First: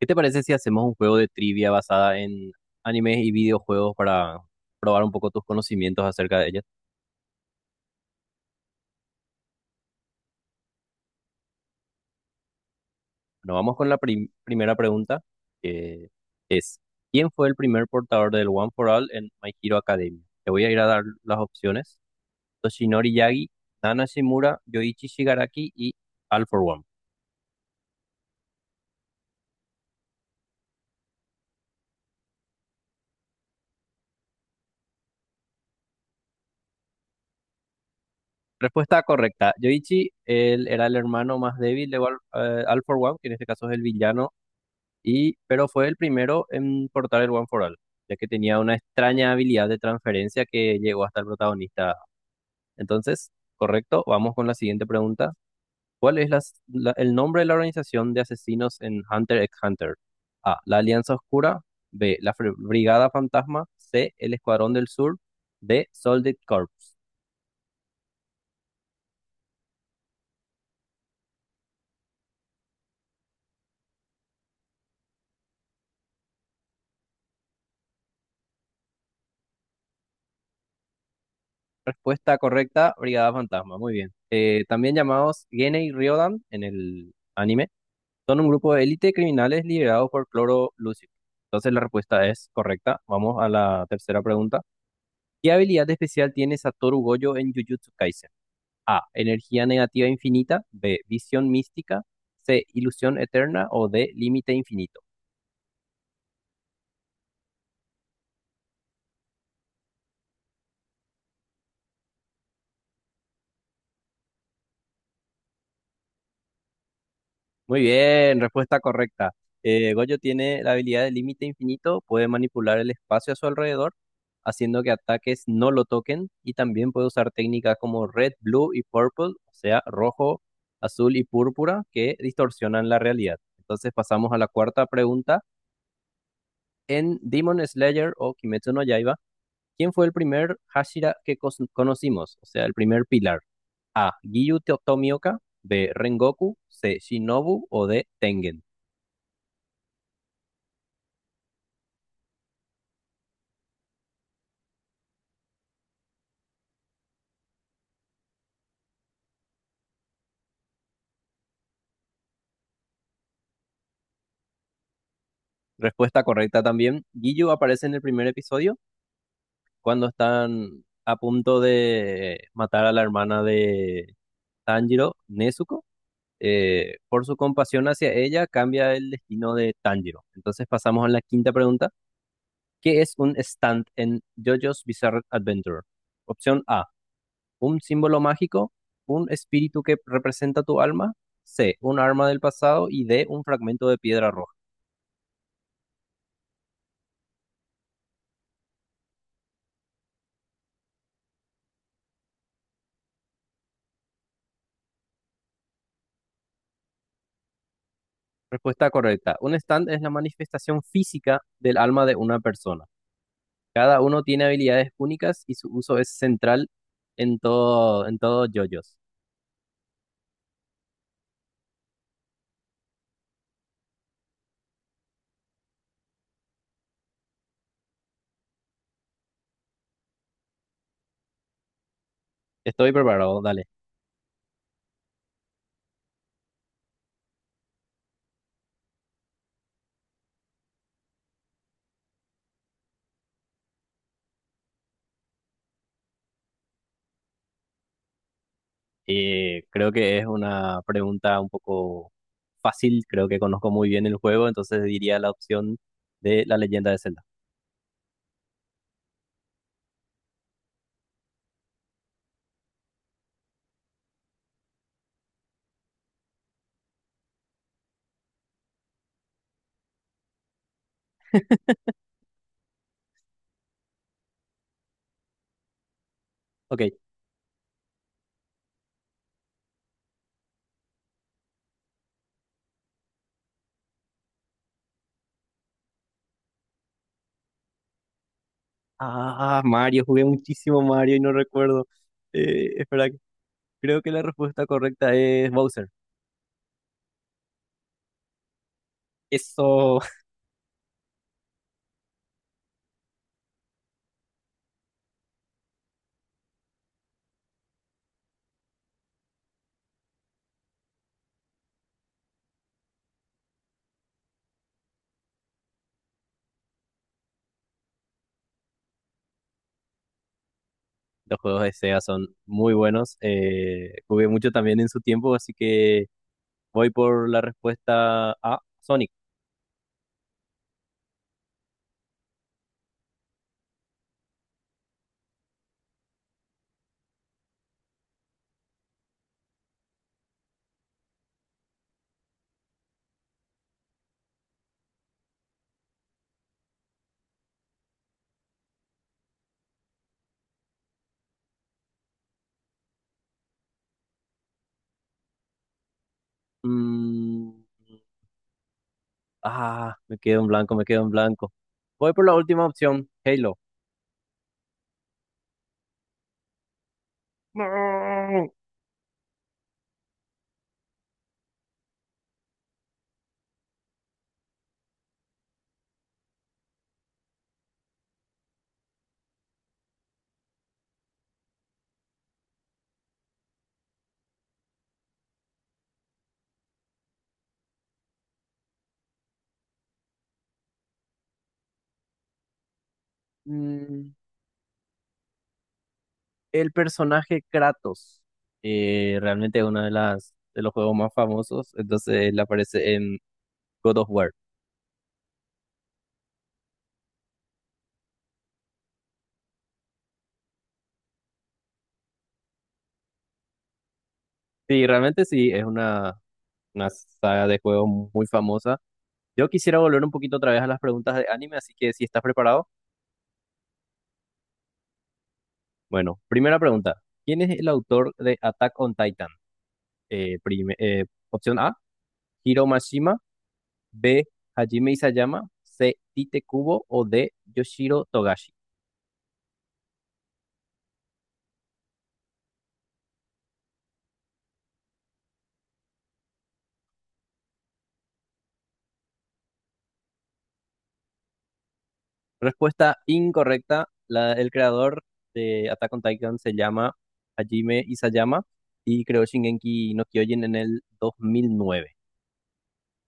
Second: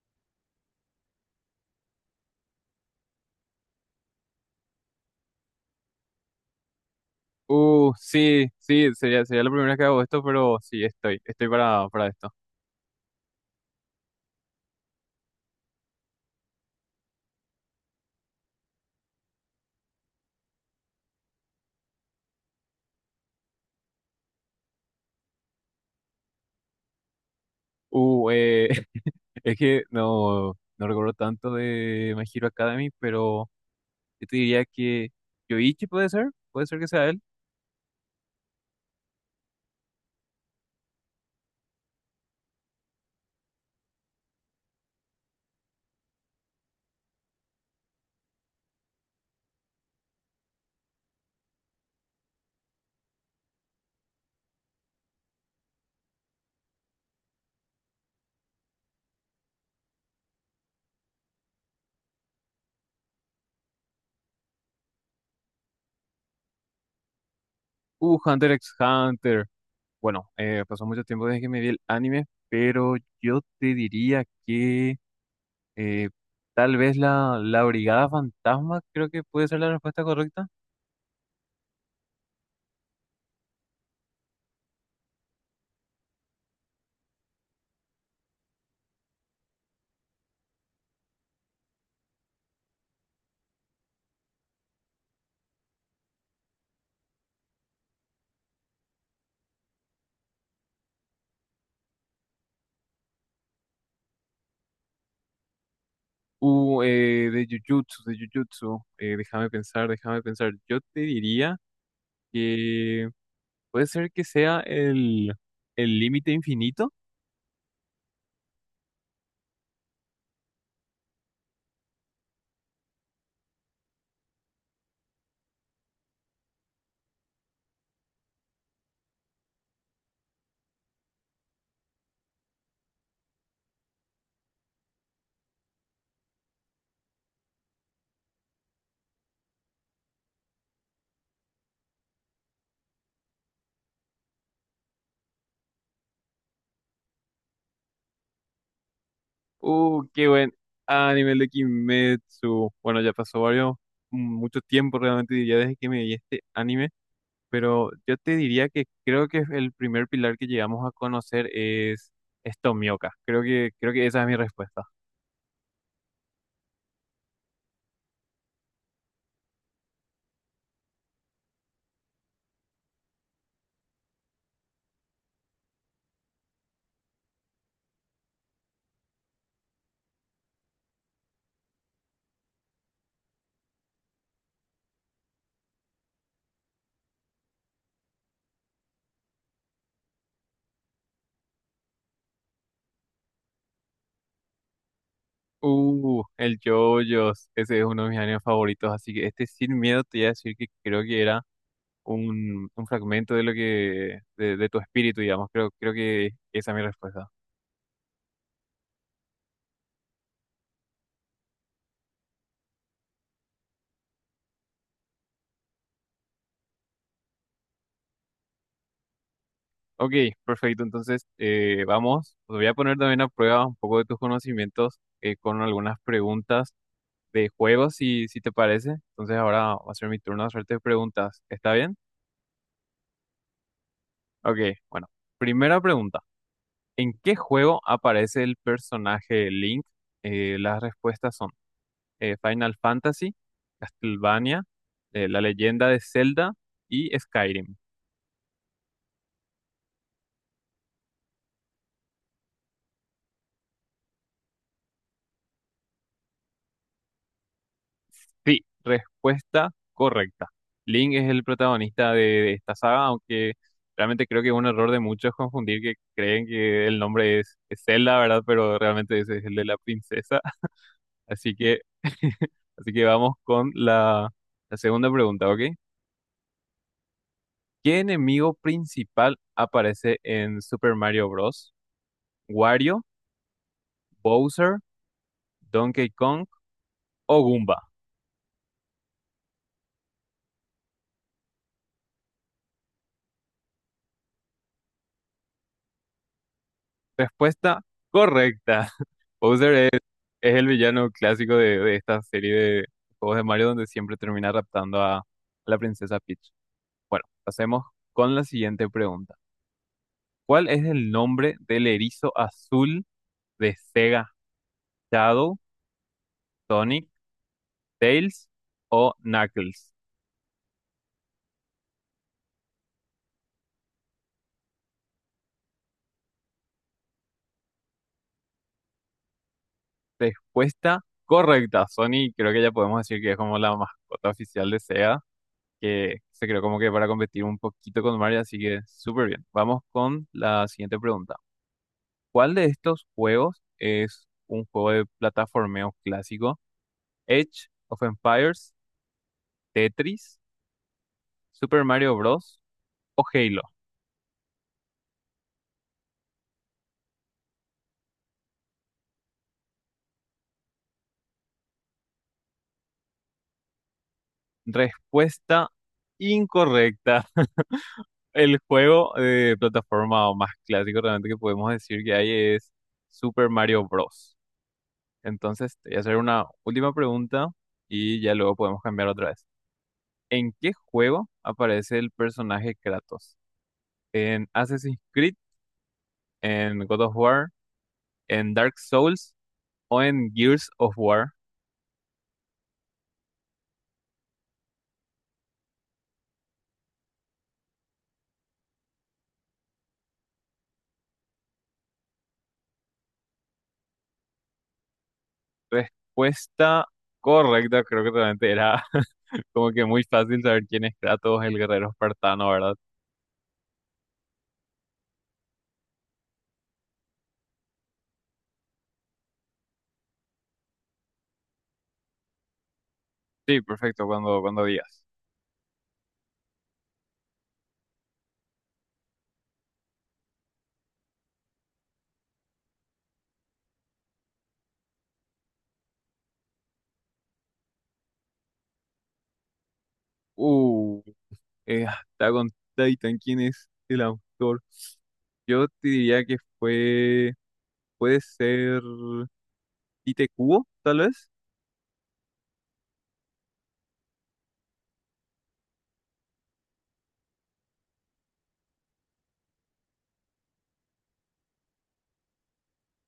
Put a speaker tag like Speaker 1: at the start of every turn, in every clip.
Speaker 1: ¿Qué te parece si hacemos un juego de trivia basada en animes y videojuegos para probar un poco tus conocimientos acerca de ellas?
Speaker 2: Sí, sí, sería la primera vez que hago esto, pero sí, estoy para esto.
Speaker 1: Bueno, vamos con la primera pregunta, que es, ¿quién fue el primer portador del One for All en My Hero Academia? Te voy a ir a dar las opciones. Toshinori Yagi, Nana Shimura, Yoichi Shigaraki y All for One.
Speaker 2: Uh, eh, es que no recuerdo tanto de My Hero Academy, pero yo te diría que Yoichi puede ser que sea él.
Speaker 1: Respuesta correcta. Yoichi, él era el hermano más débil de All for One, que en este caso es el villano. Y pero fue el primero en portar el One for All, ya que tenía una extraña habilidad de transferencia que llegó hasta el protagonista. Entonces, correcto, vamos con la siguiente pregunta. ¿Cuál es el nombre de la organización de asesinos en Hunter x Hunter? A. La Alianza Oscura. B. La Brigada Fantasma. C. El Escuadrón del Sur. D. Solid Corps.
Speaker 2: Hunter x Hunter. Bueno, pasó mucho tiempo desde que me vi el anime, pero yo te diría que eh, tal vez la Brigada Fantasma, creo que puede ser la respuesta correcta.
Speaker 1: Respuesta correcta, Brigada Fantasma. Muy bien. También llamados Genei Ryodan en el anime. Son un grupo de élite de criminales liderados por Cloro Lucio. Entonces la respuesta es correcta. Vamos a la tercera pregunta. ¿Qué habilidad especial tiene Satoru Gojo en Jujutsu Kaisen? A. Energía negativa infinita. B. Visión mística. C. Ilusión eterna. O D. Límite infinito.
Speaker 2: De Jujutsu, de Jujutsu. Déjame pensar, déjame pensar. Yo te diría que puede ser que sea el límite infinito.
Speaker 1: Muy bien, respuesta correcta. Goyo tiene la habilidad de límite infinito, puede manipular el espacio a su alrededor, haciendo que ataques no lo toquen, y también puede usar técnicas como red, blue y purple, o sea, rojo, azul y púrpura, que distorsionan la realidad. Entonces pasamos a la cuarta pregunta. En Demon Slayer o Kimetsu no Yaiba, ¿quién fue el primer Hashira que conocimos? O sea, el primer pilar. A. Giyu Tomioka, B. Rengoku, C. Shinobu o D. Tengen.
Speaker 2: Qué buen anime el de Kimetsu. Bueno, ya pasó varios, mucho tiempo realmente diría desde que me vi este anime, pero yo te diría que creo que el primer pilar que llegamos a conocer es Tomioka. Creo que esa es mi respuesta.
Speaker 1: Respuesta correcta también. Giyu aparece en el primer episodio cuando están a punto de matar a la hermana de Tanjiro, Nezuko. Por su compasión hacia ella, cambia el destino de Tanjiro. Entonces pasamos a la quinta pregunta. ¿Qué es un stand en JoJo's Bizarre Adventure? Opción A, un símbolo mágico, un espíritu que representa tu alma, C, un arma del pasado y D, un fragmento de piedra roja.
Speaker 2: El JoJo's, ese es uno de mis animes favoritos, así que este sin miedo te voy a decir que creo que era un fragmento de lo que, de tu espíritu, digamos, creo que esa es mi respuesta.
Speaker 1: Respuesta correcta. Un stand es la manifestación física del alma de una persona. Cada uno tiene habilidades únicas y su uso es central en todo JoJo's.
Speaker 2: Ok, perfecto, entonces vamos, te voy a poner también a prueba un poco de tus conocimientos con algunas preguntas de juegos, si, si te parece. Entonces ahora va a ser mi turno de hacerte preguntas, ¿está bien?
Speaker 1: Estoy preparado, dale.
Speaker 2: Ok, bueno, primera pregunta. ¿En qué juego aparece el personaje Link? Las respuestas son Final Fantasy, Castlevania, La Leyenda de Zelda y Skyrim.
Speaker 1: Creo que es una pregunta un poco fácil, creo que conozco muy bien el juego, entonces diría la opción de la leyenda de Zelda.
Speaker 2: Sí, respuesta correcta. Link es el protagonista de esta saga, aunque realmente creo que es un error de muchos confundir que creen que el nombre es Zelda, ¿verdad? Pero realmente ese es el de la princesa. Así que, así que vamos con la segunda pregunta, ¿ok?
Speaker 1: Ok.
Speaker 2: ¿Qué enemigo principal aparece en Super Mario Bros? ¿Wario, Bowser, Donkey Kong o Goomba?
Speaker 1: Ah, Mario, jugué muchísimo Mario y no recuerdo. Espera, creo que la respuesta correcta es Bowser.
Speaker 2: Respuesta correcta. Bowser
Speaker 1: Eso.
Speaker 2: es el villano clásico de esta serie de juegos de Mario donde siempre termina raptando a la princesa Peach. Bueno, pasemos con la siguiente pregunta. ¿Cuál es el nombre del erizo azul de Sega? ¿Shadow, Sonic, Tails o Knuckles?
Speaker 1: Los juegos de Sega son muy buenos. Eh, jugué mucho también en su tiempo, así que voy por la respuesta A, Sonic.
Speaker 2: Respuesta correcta. Sony creo que ya podemos decir que es como la mascota oficial de SEGA, que se creó como que para competir un poquito con Mario, así que súper bien. Vamos con la siguiente pregunta. ¿Cuál de estos juegos es un juego de plataformeo clásico? Edge of Empires, Tetris, Super Mario Bros. O Halo.
Speaker 1: Mm, ah, me quedo en blanco. Voy por la última opción, Halo.
Speaker 2: Respuesta incorrecta.
Speaker 1: No.
Speaker 2: El juego de plataforma más clásico realmente que podemos decir que hay es Super Mario Bros. Entonces, te voy a hacer una última pregunta y ya luego podemos cambiar otra vez. ¿En qué juego aparece el personaje Kratos? ¿En Assassin's Creed? ¿En God of War? ¿En Dark Souls? ¿O en Gears of War?
Speaker 1: Mm, el personaje Kratos. Eh, realmente es uno de las de los juegos más famosos. Entonces él aparece en God of War.
Speaker 2: Respuesta correcta, creo que realmente era como que muy fácil saber quién es Kratos, el guerrero espartano, ¿verdad?
Speaker 1: Sí, realmente sí, es una saga de juegos muy famosa. Yo quisiera volver un poquito otra vez a las preguntas de anime, así que si estás preparado,
Speaker 2: Sí, perfecto, cuando digas.
Speaker 1: bueno, primera pregunta. ¿Quién es el autor de Attack on Titan? Opción A, Hiro Mashima, B, Hajime Isayama, C, Tite Kubo o D, Yoshiro Togashi.
Speaker 2: Uh, Attack on Titan, ¿quién es el autor? Yo te diría que fue, puede ser Tite Kubo, tal vez.
Speaker 1: Respuesta incorrecta. El creador de Attack on Titan se llama Hajime Isayama y creó Shingeki no Kyojin en el 2009.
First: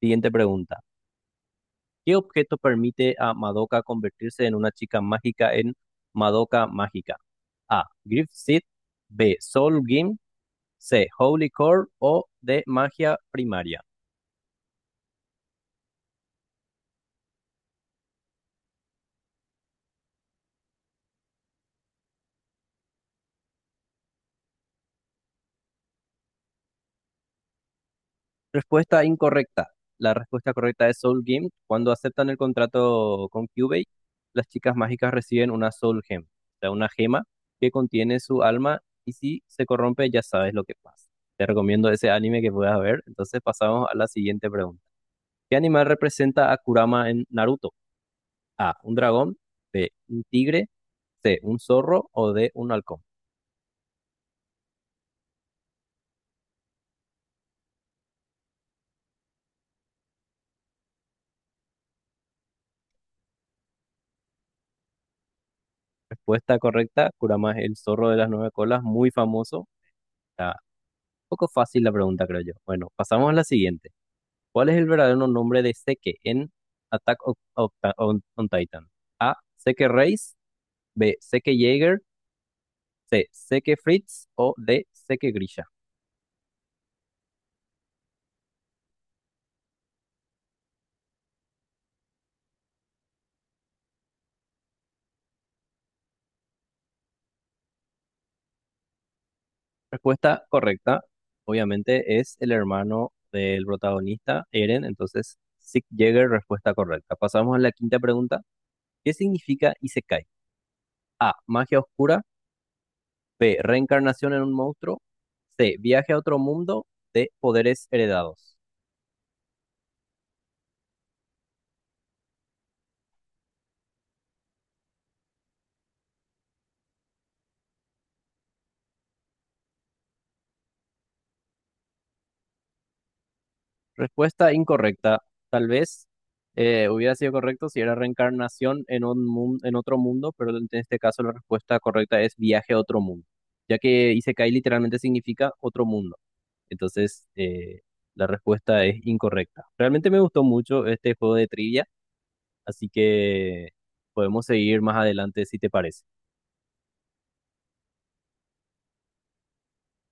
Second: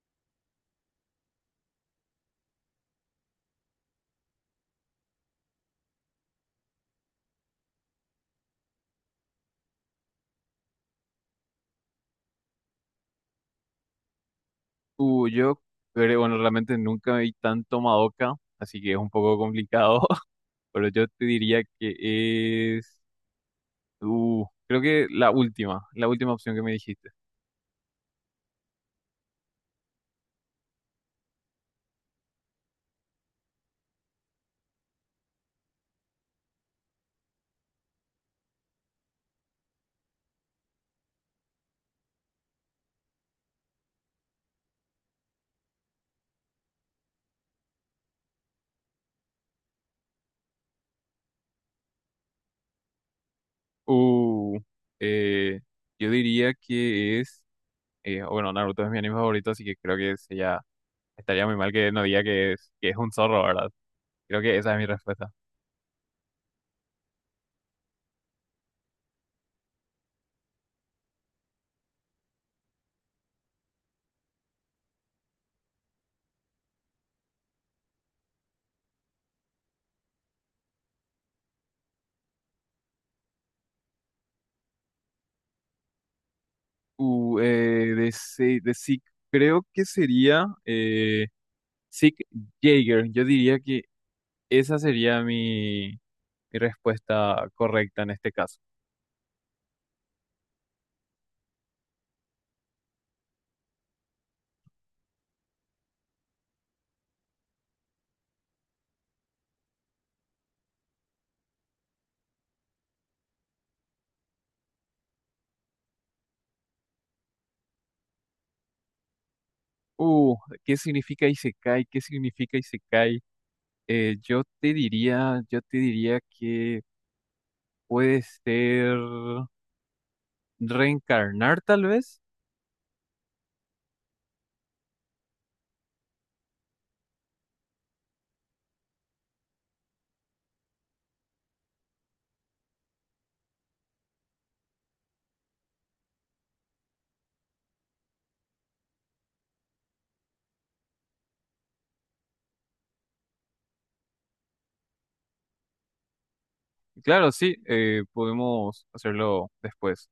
Speaker 1: Siguiente pregunta. ¿Qué objeto permite a Madoka convertirse en una chica mágica en Madoka Mágica? A. Griff Seed. B. Soul Gem. C. Holy Core. O D. Magia Primaria.
Speaker 2: Yo creo, bueno, realmente nunca vi tanto Madoka, así que es un poco complicado. Pero yo te diría que es, creo que la última opción que me dijiste.
Speaker 1: Respuesta incorrecta. La respuesta correcta es Soul Gem. Cuando aceptan el contrato con Kyubey, las chicas mágicas reciben una Soul Gem, o sea, una gema que contiene su alma y si se corrompe ya sabes lo que pasa. Te recomiendo ese anime que puedas ver. Entonces pasamos a la siguiente pregunta. ¿Qué animal representa a Kurama en Naruto? A. Un dragón. B. Un tigre. C. Un zorro. O D. Un halcón.
Speaker 2: Uh, eh, yo diría que es, bueno, Naruto es mi anime favorito, así que creo que sería, estaría muy mal que no diga que es un zorro, ¿verdad? Creo que esa es mi respuesta.
Speaker 1: Respuesta correcta. Kurama es el zorro de las 9 colas, muy famoso. Está un poco fácil la pregunta, creo yo. Bueno, pasamos a la siguiente. ¿Cuál es el verdadero nombre de Seke en Attack on, on Titan? A. Seke Reis. B. Seke Jaeger. C. Seke Fritz. O D. Seke Grisha.
Speaker 2: Uh, eh, de, Se- de Sig, creo que sería Sig Jaeger. Yo diría que esa sería mi, mi respuesta correcta en este caso.
Speaker 1: Respuesta correcta, obviamente, es el hermano del protagonista, Eren. Entonces, Sieg Jäger, respuesta correcta. Pasamos a la quinta pregunta. ¿Qué significa Isekai? A. Magia oscura. B. Reencarnación en un monstruo. C. Viaje a otro mundo. D. Poderes heredados.
Speaker 2: Uh, ¿Qué significa Isekai? ¿Qué significa Isekai? Yo te diría que puede ser reencarnar, tal vez.
Speaker 1: Respuesta incorrecta. Tal vez hubiera sido correcto si era reencarnación en un en otro mundo, pero en este caso la respuesta correcta es viaje a otro mundo, ya que Isekai literalmente significa otro mundo. Entonces, la respuesta es incorrecta. Realmente me gustó mucho este juego de trivia, así que podemos seguir más adelante si te parece.
Speaker 2: Claro, sí, podemos hacerlo después.